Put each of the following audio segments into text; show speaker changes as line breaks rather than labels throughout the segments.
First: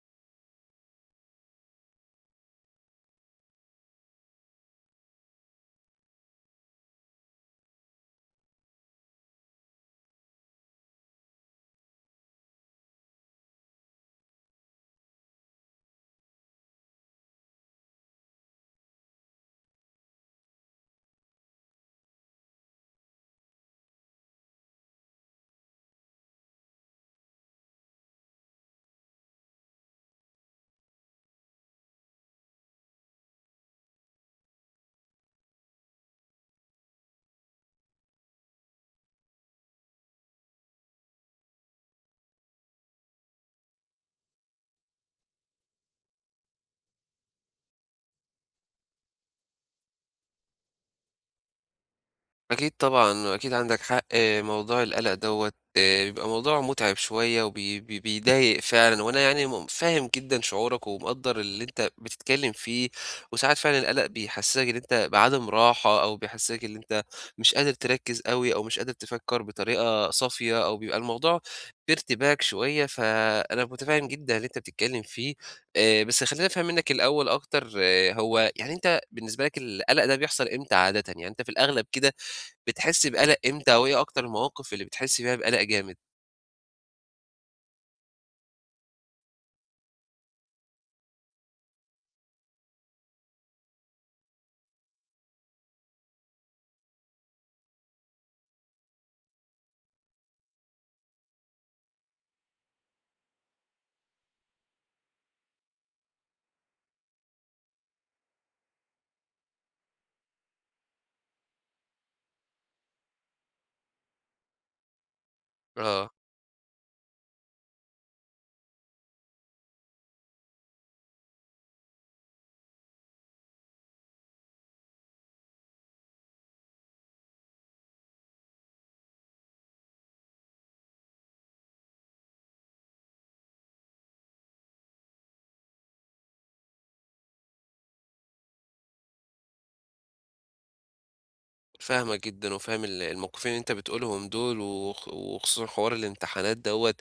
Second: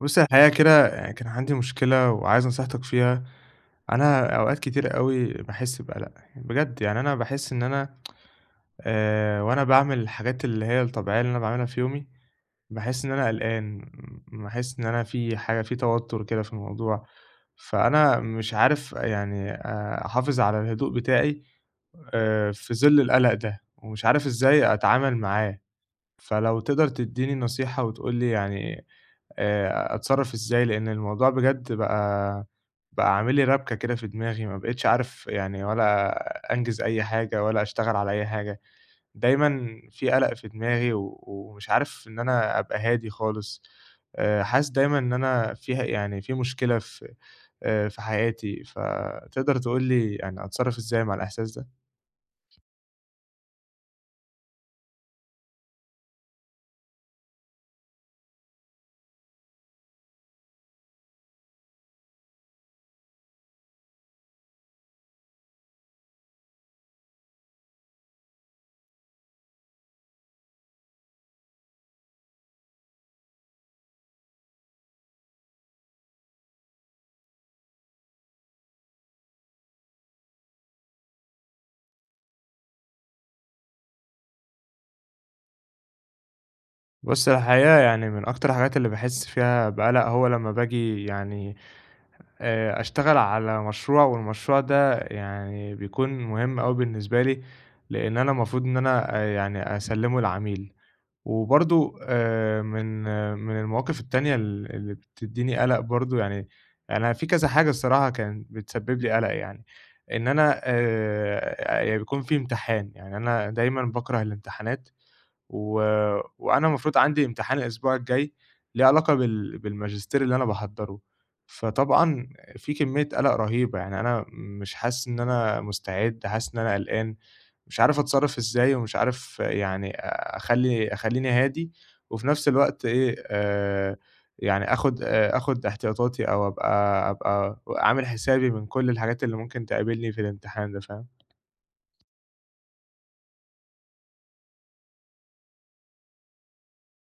بُصّي، الحقيقة كده يعني كان عندي مشكلة وعايز نصيحتك فيها. أنا أوقات كتيرة أوي باحس بقلق، يعني بجد يعني أنا باحس إن أنا وأنا باعمل الحاجات اللي هي الطبيعية اللي أنا باعملها في يومي، باحس إن أنا قلقان، باحس إن أنا في حاجة في توتر كده في الموضوع، فأنا مش عارف يعني أحافظ على الهدوء بتاعي في ظل القلق ده، ومش عارف إزاي أتعامل معاه. فلو تقدر تدّيني نصيحة وتقول لي يعني أتصرّف إزاي، لإن الموضوع بجد بقى عامل لي رَبْكة كده في دماغي، ما بقيتش عارف يعني ولا أنجِز أي حاجة ولا أشتغل على أي حاجة، دايمًا في قَلَق في دماغي و ومش عارف إن أنا أبقى هادي خالص، حاسس دايمًا إن أنا فيها يعني في مشكلة في في حياتي، فتقدر تقول لي يعني أتصرّف إزاي مع الإحساس ده؟
أكيد طبعًا، أكيد عندك حق، آه، موضوع القلق دوّة بيبقى موضوع مُتعب شوية وبي بي بيضايق فعلًا، وأنا يعني فاهم جدًا شعورك ومقدّر اللي أنت بتتكلّم فيه، وساعات فعلًا القلق بيحسّسك إن أنت بعدم راحة أو بيحسّسك إن أنت مش قادر تركّز أوي أو مش قادر تفكّر بطريقة صافية أو بيبقى الموضوع في ارتباك شوية، فأنا مُتفهّم جدًا اللي أنت بتتكلّم فيه. بس خلّيني أفهم منّك الأول أكتر، آه، هو يعني أنت بالنسبة لك القلق ده بيحصل إمتى عادةً؟ يعني أنت في الأغلب كده بتحسّي بقلق إمتى أو إيه أكتر المواقف اللي بتحسّي فيها بقلق جامد؟
بُص، الحقيقة يعني من أكتر الحاجات اللي باحس فيها بقَلَق هو لمّا باجي يعني أشتغل على مشروع، والمشروع ده يعني بيكون مهم أوي بالنسبة لي، لإن أنا المفروض إن أنا يعني أسلّمه لعميل، وبرضه من آه، من المواقف التانية اللي بتدّيني قَلَق برضه يعني أنا في كذا حاجة الصراحة كانت بتسبب لي قَلَق يعني، إن أنا بيكون في امتحان، يعني أنا دايمًا باكره الامتحانات. و
آه،
وأنا المفروض عندي امتحان الأسبوع الجاي ليه علاقة بالماجستير اللي أنا باحضّره، فطبعًا في كمية قَلَق رهيبة، يعني أنا مش حاسس إن أنا مستعد، حاسس إن أنا قلقان، مش عارف أتصرّف إزاي ومش عارف يعني أ أخلّي أخلّيني هادي وفي نفس الوقت إيه، يعني آخُد احتياطاتي أو أبقى عامل حسابي من كل الحاجات اللي ممكن تقابلني في الامتحان ده، فاهم؟
فاهمك جدًا وفاهم الموقفين اللي أنت بتقولهم دول وخصوصًا حوار الامتحانات دوّة.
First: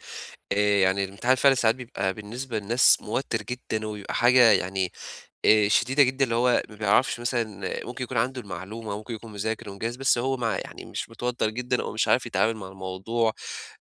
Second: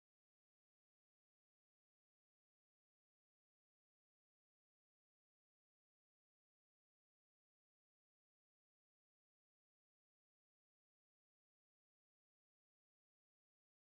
يعني الامتحان فعلًا ساعات بيبقى بالنسبة للناس موتِّر جدًا وبيبقى حاجة يعني شديدة جدًا، اللي هو ما بيعرفش مثلًا آه، ممكن يكون عنده المعلومة، ممكن يكون مذاكر ومجهّز، بس هو مع يعني مش متوتَّر جدًا أو مش عارف يتعامل مع الموضوع.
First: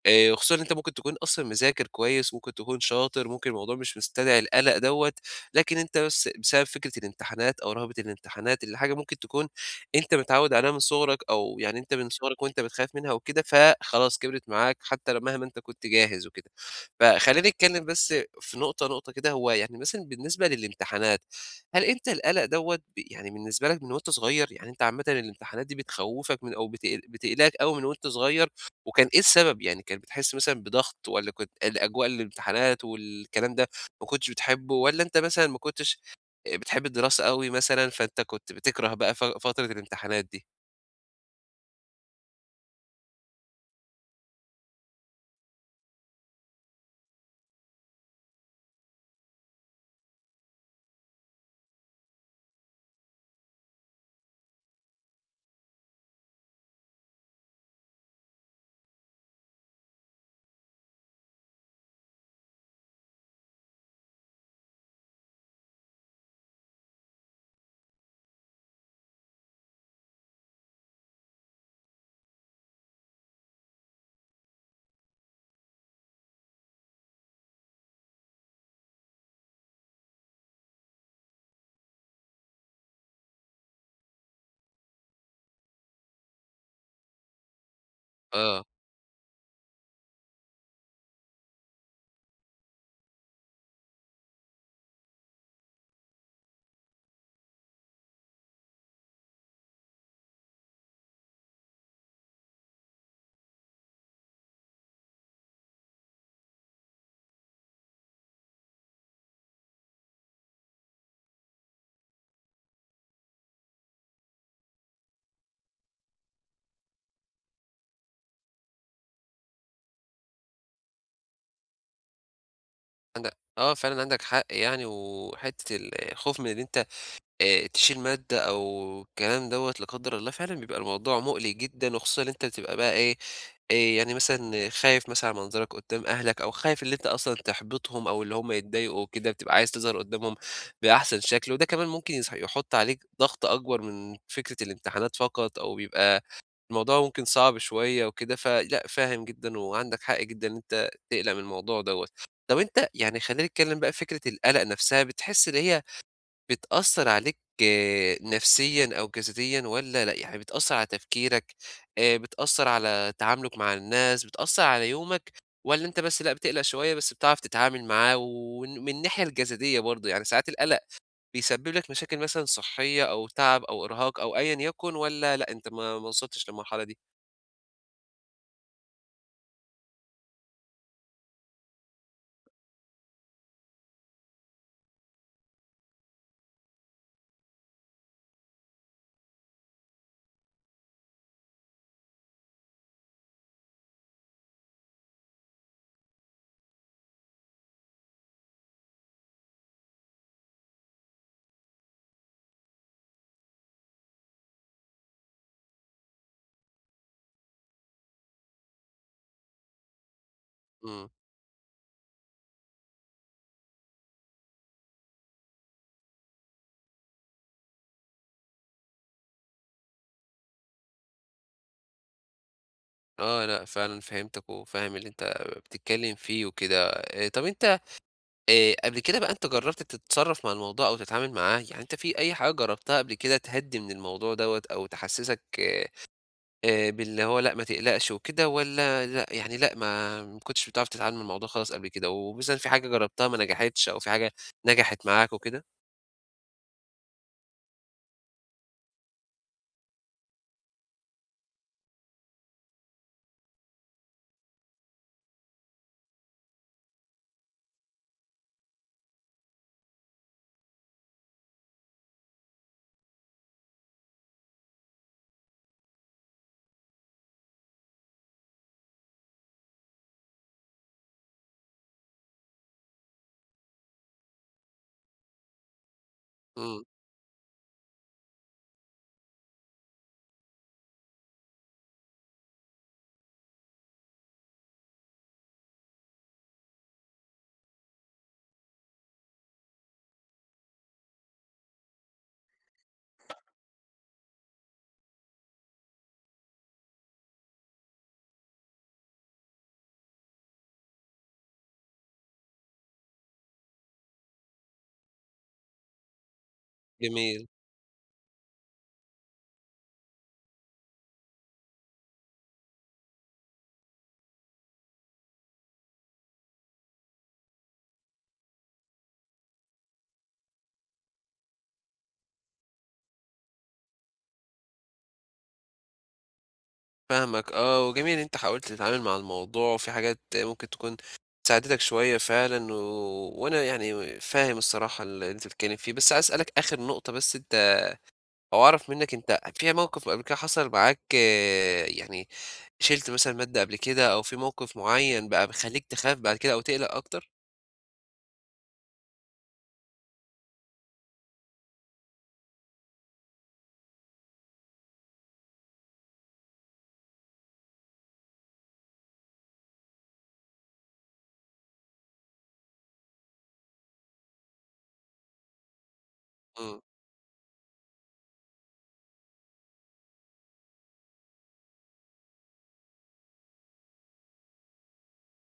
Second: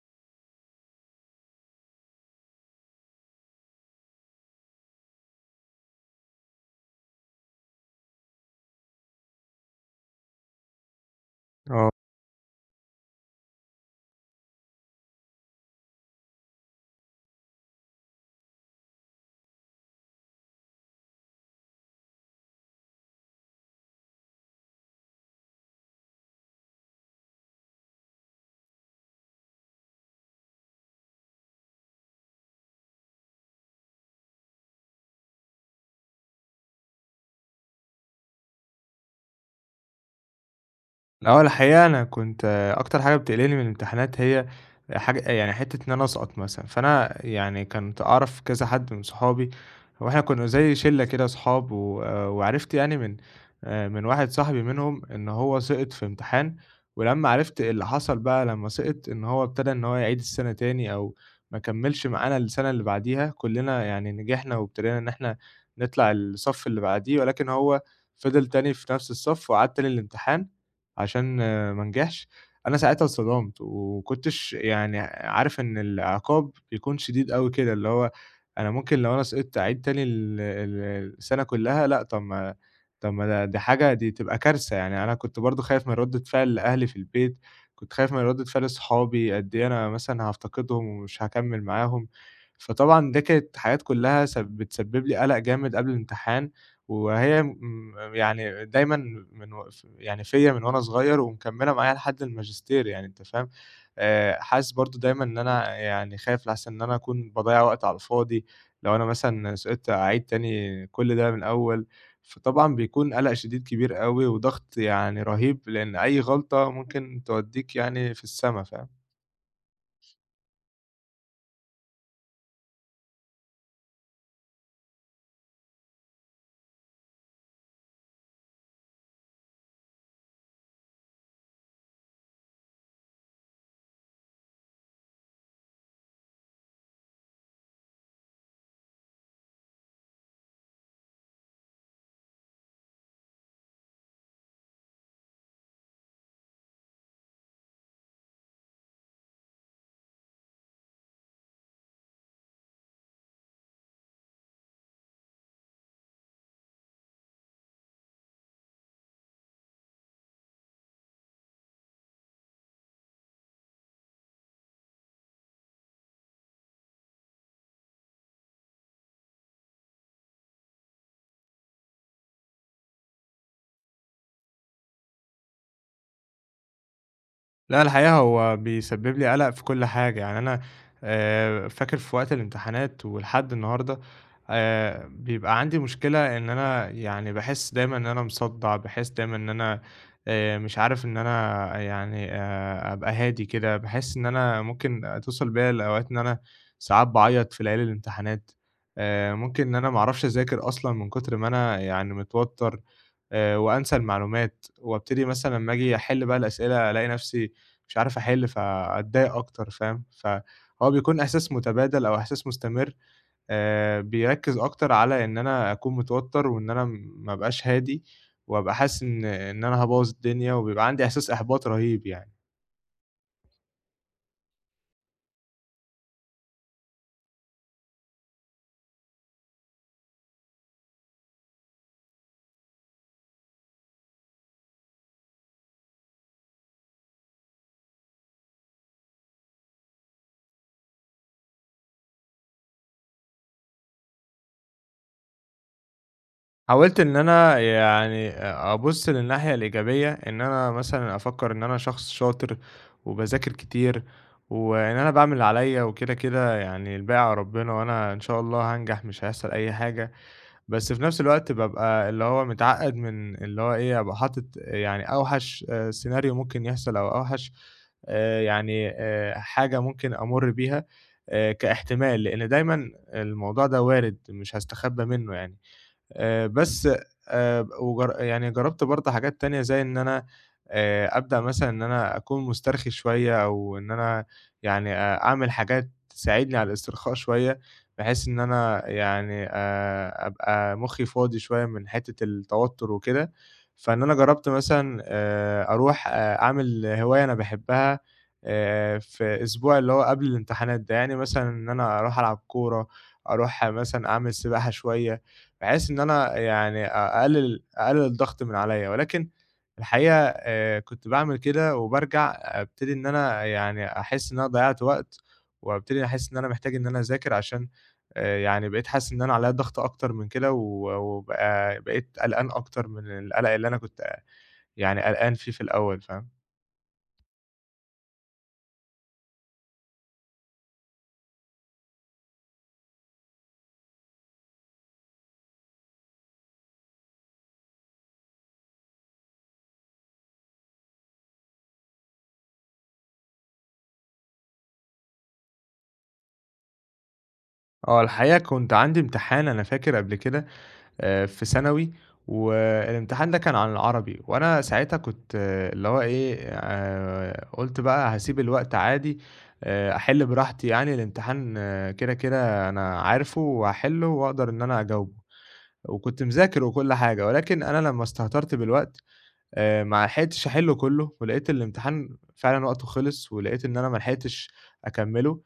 وخصوصًا إن أنت ممكن تكون أصلًا مذاكر كويس، ممكن تكون شاطر، ممكن الموضوع مش مستدعي القلق دوّة، لكن أنت بس بسبب فكرة الامتحانات أو رهبة الامتحانات اللي حاجة ممكن تكون أنت متعوّد عليها من صغرك أو يعني
آه.
أنت من صغرك وأنت بتخاف منها وكده، فخلاص كبرت معاك حتى مهما أنت كنت جاهز وكده. فخلّينا نتكلم بس في نقطة، نقطة كده، هو يعني مثلًا بالنسبة للامتحانات، هل أنت القلق دوّة يعني بالنسبة لك من وأنت صغير؟ يعني أنت عامةً الامتحانات دي بتخوّفك من أو بتقلقك أوي من وأنت صغير؟ وكان إيه السبب؟ يعني كان بتحس مثلًا بضغط والّا كنت الأجواء الامتحانات والكلام ده ما كنتش بتحبه والّا أنت مثلًا ما كنتش بتحب الدراسة أوي مثلًا، فأنت كنت بتكره بقى فترة الامتحانات دي؟
آه، الحقيقة أنا كنت آه، أكتر حاجة بتقلقني من الامتحانات هي حاجة يعني حتة إن أنا أسقط مثلًا، فأنا يعني كنت أعرف كذا حد من صحابي وإحنا كنا زي شلة كده صحاب و آه، وعرفت يعني من من واحد صاحبي منهم إن هو سقط في امتحان، ولمّا عرفت اللي حصل بقى لمّا سقط إن هو ابتدى إن هو يعيد السنة تاني أو ما كمّلش معانا السنة اللي بعديها، كلّنا يعني نجحنا وابتدينا إن إحنا نطلع الصف اللي بعديه، ولكن هو فضل تاني في نفس الصف وعاد تاني الامتحان، عشان آه، ما انجحش، أنا ساعتها اتصدمت، وما كنتش يعني عارف إن العقاب بيكون شديد أوي كده، اللي هو أنا ممكن لو أنا سقطت أعيد تاني ال ال السنة كلّها، لأ طب ما دي حاجة دي تبقى كارثة، يعني أنا كنت برضه خايف من ردة فعل أهلي في البيت، كنت خايف من ردة
آه،
فعل صحابي، قد إيه أنا مثلًا هافتقدهم ومش هاكمّل معاهم، فطبعًا دي كانت حاجات كلّها بتسبب لي قلق جامد قبل الامتحان. وهي يعني دايمًا من و ف يعني فيّا من وأنا صغير ومكمّلة معايا لحد الماجستير يعني أنت فاهم، حاسس برضه دايمًا إن أنا يعني خايف لأحسن إن أنا أكون باضيّع وقت على الفاضي، لو أنا مثلًا سقطت أعيد تاني كل ده من الأول، فطبعًا بيكون قلق شديد كبير أوي وضغط يعني رهيب، لإن أي غلطة ممكن تودّيك يعني في السما، فاهم؟
عندك آه، فعلًا عندك حق يعني، وحتة الخوف من إن أنت تشيل مادة أو الكلام دوّة لا قدر الله، فعلًا بيبقى الموضوع مُقلق جدًا، وخصوصًا إن أنت بتبقى بقى إيه يعني مثلًا خايف مثلًا على منظرك قدّام أهلك أو خايف اللي أنت أصلًا تحبطهم أو اللي هم يتضايقوا وكده، بتبقى عايز تظهر قدّامهم بأحسن شكل، وده كمان ممكن يحُط عليك ضغط أكبر من فكرة الامتحانات فقط أو بيبقى الموضوع ممكن صعب شوية وكده، فلأ فاهم جدًا وعندك حق جدًا إن أنت تقلق من الموضوع دوّة. طَب أنت يعني خلّينا نتكلم بقى فكرة القلق نفسها، بتحس إن هي بتأثّر عليك آه، نفسيًا أو جسديًا والّا لأ، يعني بتأثّر على تفكيرك، بتأثّر على تعاملُك مع الناس، بتأثّر على يومك والّا أنت بس لأ بتقلق شوية بس بتعرف تتعامل معاه، وإن من الناحية الجسدية برضه يعني ساعات القلق بيسبب لك مشاكل مثلًا صحية أو تعب أو إرهاق أو أيًا يكن والّا لأ أنت ما وصلتش للمرحلة دي؟
لأ، الحقيقة هو بيسبب لي قَلَق في كل حاجة، يعني أنا فاكر في وقت الامتحانات ولحد النهارده بيبقى عندي مشكلة إن أنا يعني باحس دايمًا إن أنا مصدَّع، باحس دايمًا إن أنا مش عارف إن أنا يعني أبقى هادي كده، باحس إن أنا ممكن توصل بيّا لأوقات إن أنا ساعات باعيّط في ليالي الامتحانات، ممكن إن أنا ما اعرفش أذاكر أصلًا من كتر ما أنا يعني متوتَّر وأنسى المعلومات وابتدي مثلًا أمّا آجي أحِل بقى الأسئلة ألاقي نَفْسي مش عارف أحِل، فأتضايق أكتر فاهم؟ فهو
إمم،
بيكون إحساس متبادل أو إحساس مستمر بيركّز أكتر على إن أنا أكون متوتر وإن أنا ما أبقاش هادي، وأبقى حاسس إن أنا هابوّظ الدنيا، وبيبقى عندي إحساس إحباط رهيب يعني.
آه لأ فعلًا فهمتك وفاهم اللي أنت بتتكلّم فيه وكده. طَب أنت قبل كده بقى أنت جرّبت تتصرّف مع الموضوع أو تتعامل معاه؟ يعني أنت في أي حاجة جرّبتها قبل كده تهدّي من الموضوع دوّة أو تحسّسك باللي هو لأ ما تقلقش وكده والّا لأ، يعني لأ ما كنتش بتعرف تتعامل مع الموضوع خالص قبل كده، ومثلًا في حاجة جرّبتها ما نجحتش أو في حاجة نجحت معاك وكده؟
حاولت إن أنا يعني أبُص للناحية الإيجابية، إن أنا مثلًا أفكّر إن أنا شخص شاطر وباذاكر كتير، وإن أنا باعمل اللي عليَّ وكده، كده يعني الباقي على ربنا، وأنا إن شاء الله هانجح مش هيحصل أي حاجة. بس في نفس الوقت بابقى اللي هو متعقّد من اللي هو إيه، أبقى حاطط يعني أوحش سيناريو ممكن يحصل أو أوحش حاجة ممكن أمُر بيها كاحتمال، لإن دايمًا الموضوع ده وارد، مش هاستخبى منّه يعني.
إمم،
بس يعني جرّبت برضه حاجات تانية زي إن أنا أبدأ مثلًا إن أنا أكون مُسترخي شوية أو إن أنا يعني أعمل حاجات تساعدني على الاسترخاء شوية، بحيث إن أنا يعني أبقى مُخّي فاضي شوية من حتّة التوتُّر وكده، فإن أنا جرّبت مثلًا أروح أعمل هواية أنا باحبّها في أسبوع اللي هو قبل الامتحانات ده، يعني مثلًا إن أنا أروح ألعب كورة، أروح مثلًا أعمل سباحة شوية بحيث إن أنا يعني
جميل،
أقلل الضغط من عليّا، ولكن الحقيقة كنت باعمل كده وبارجع أبتدي إن أنا يعني أحس إن أنا ضيّعت وقت، وأبتدي أحس إن أنا محتاج إن أنا أذاكر عشان يعني بقيت حاسس إن أنا عليّا ضغط أكتر من كده، و بقيت قلقان أكتر من القلق اللي أنا كنت يعني قلقان فيه في الأول، فاهم؟
فاهمك آه، وجميل إن أنت حاولت تتعامل مع الموضوع وفي حاجات ممكن تكون ساعدتك شوية فعلًا و وأنا يعني فاهم الصراحة اللي أنت بتتكلّم فيه، بس عايز أسألك آخر نقطة بس أنت أو أعرف منّك أنت في موقف قبل كده حصل معاك آه، يعني شِلت مثلًا مادة قبل كده أو في موقف معيّن بقى بيخلّيك تخاف بعد كده أو تقلق أكتر؟
آه، الحقيقة كنت عندي امتحان أنا فاكر قبل كده في ثانوي، والامتحان ده كان عن العربي، وأنا ساعتها كنت آه، اللي هو إيه، قُلت بقى هاسيب الوقت عادي، أحِل براحتي يعني الامتحان آه، كده أنا عارفه وهاحِله وأقدر إن أنا أجاوبه، وكنت مذاكر
إمم.
وكل حاجة، ولكن أنا لمّا استهترت بالوقت ما لحقتش أحلّه كلّه، ولقيت الامتحان فعلًا وقته خلص، ولقيت إن أنا ما لحقتش أكمّله،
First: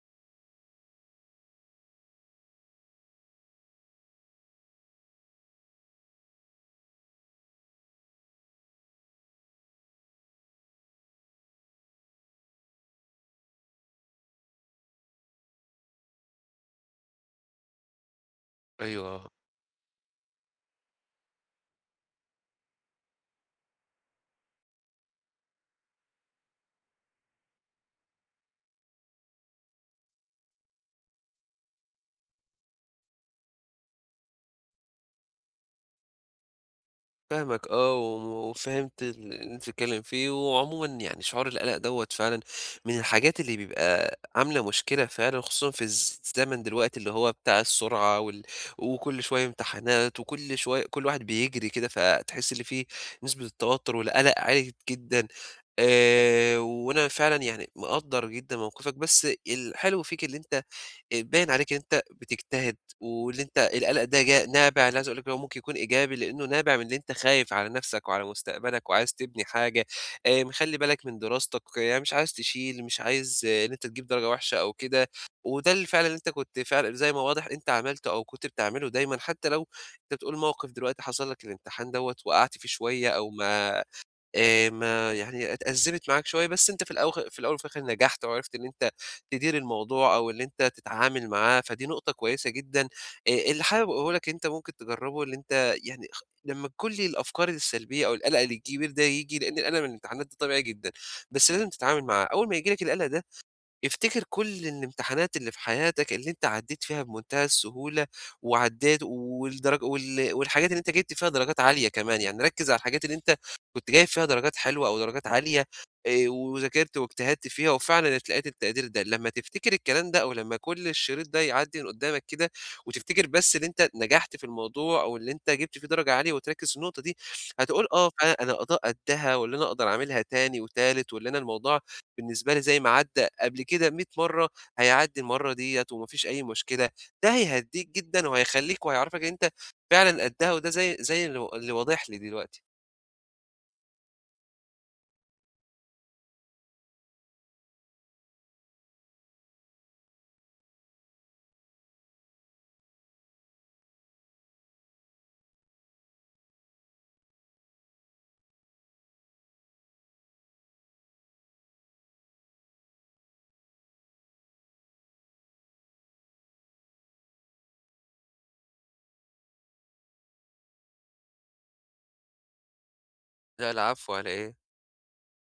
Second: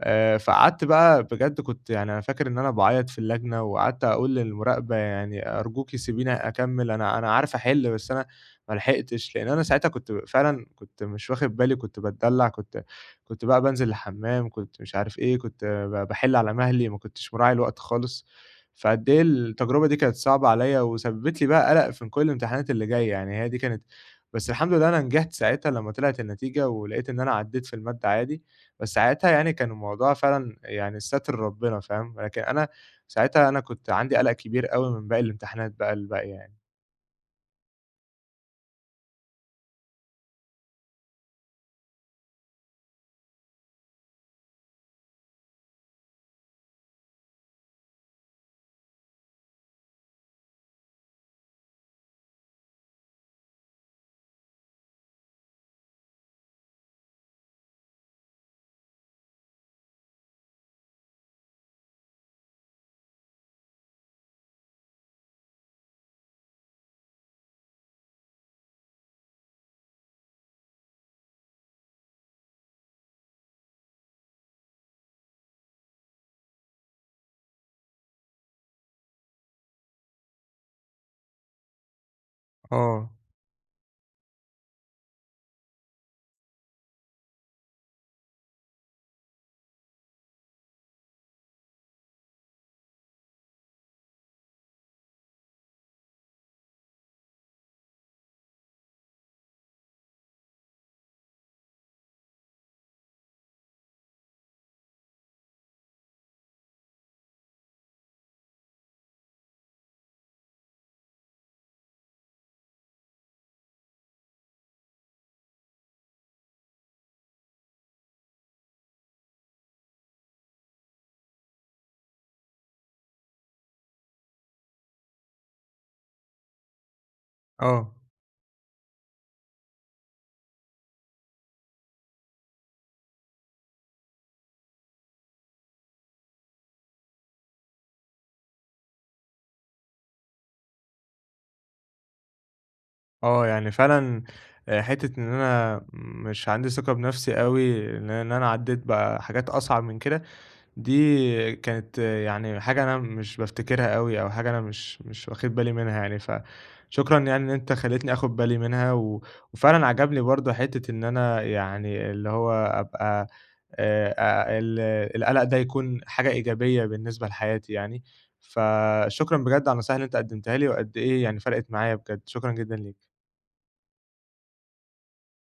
فقعدت بقى بجد كنت يعني أنا فاكر إن أنا باعيّط في اللجنة، وقعدت أقول للمراقبة يعني أرجوكِ سيبيني أكمّل، أنا عارف أحل بس أنا ما لحقتش، لإن أنا ساعتها كنت فعلًا كنت مش واخد بالي، كنت باتدلّع، كنت كنت بقى بانزل الحمّام، كنت مش عارف إيه، كنت باحل على مهلي، ما كنتش مراعي الوقت خالص.
أيوه
فقد إيه
آه.
التجربة دي كانت صعبة عليّا وسببت لي بقى قلق في كل الامتحانات اللي جاية، يعني هي دي كانت بس الحمد لله أنا نجحت ساعتها لمّا طلعت النتيجة ولقيت إن أنا عدّيت في المادة عادي، بس ساعتها يعني كان الموضوع فعلًا يعني ساتر ربنا فاهم، لكن أنا ساعتها أنا كنت عندي قلق كبير أوي من باقي الامتحانات بقى الباقية يعني.
فاهمك آه، و وفهمت اللي أنت بتتكلّم فيه، وعمومًا يعني شعور القلق دوّة فعلًا من الحاجات اللي بيبقى عاملة مشكلة فعلًا، خصوصًا في الزمن دلوقتي اللي هو بتاع السرعة وكل شوية امتحانات وكل شوية كل واحد بيجري كده، فتحس اللي في نسبة التوتر والقلق عالية جدًا. وأنا فعلًا يعني مقدّر جدًا موقفك، بس الحلو فيك اللي أنت باين عليك إن أنت بتجتهد، واللي أنت القلق ده جا نابع أنا عايز أقول لك إن هو ممكن يكون إيجابي، لإنه نابع من اللي أنت خايف على نفسك وعلى مستقبلك وعايز تبني حاجة. مخلّي بالك من دراستك، يعني مش عايز تشيل، مش عايز آه، إن أنت تجيب درجة وحشة أو كده، وده اللي فعلًا اللي أنت كنت فعلًا زي ما واضح أنت عملته أو كنت بتعمله دايمًا، حتى لو أنت بتقول موقف دلوقتي حصل لك الامتحان دوّة وقعت فيه شوية
آه،
أو ما يعني اتأزمت معاك شوية، بس أنت في الأول وفي الآخر نجحت وعرفت إن أنت تدير الموضوع أو إن أنت تتعامل معاه، فدي نقطة كويسة جدًا. اللي حابب أقوله لك أنت ممكن تجرّبه إن أنت يعني لمّا كل الأفكار السلبية أو القلق الكبير ده ييجي، لإن القلق من الامتحانات ده طبيعي جدًا، بس لازم تتعامل معاه. أول ما ييجي لك القلق ده افتكر كل الامتحانات اللي في حياتك اللي أنت عدّيت فيها بمنتهى السهولة، وعدّيت والدرج والحاجات اللي أنت جِبت فيها درجات عالية كمان، يعني ركّز على الحاجات اللي أنت كنت جايب فيها درجات حلوة أو درجات عالية، وذاكرت واجتهدت فيها وفعلًا اتلقيت التقدير ده، لمّا تفتكر الكلام ده أو لمّا كل الشريط ده يعدّي من قدّامك كده، وتفتكر بس اللي أنت نجحت في الموضوع أو اللي أنت جِبت فيه درجة عالية وتركّز في النقطة دي، هتقول
آه.
آه فعلًا أنا قضاء قدّها واللي أنا أقدر أعملها تاني وتالت واللي أنا الموضوع بالنسبة لي زي ما عدّى قبل كده 100 مرّة هيعدّي المرّة ديّة وما فيش أي مشكلة، ده هيهدّيك جدًا وهيخلّيك وهيعرّفك إن أنت فعلًا قدّها وده زي اللي واضح لي دلوقتي.
آه، يعني فعلًا حتّة إن أنا مش عندي ثقة بنفسي أوي، لإن أنا عدّيت بقى حاجات أصعب من كده دي كانت يعني حاجة أنا مش بافتكرها أوي، أو حاجة أنا مش واخد بالي منها يعني، فشكرًا يعني إن أنت خلّيتني آخد بالي منها، وفعلًا عجبني برضه حتّة إن أنا يعني اللي هو أبقى ال القلق ده يكون حاجة إيجابية بالنسبة لحياتي يعني، فشكرًا بجد على النصايح اللي أنت قدّمتها لي، وقد إيه يعني فرقِت معايا بجد، شكرًا جدًا ليك.
لأ العفو على إيه.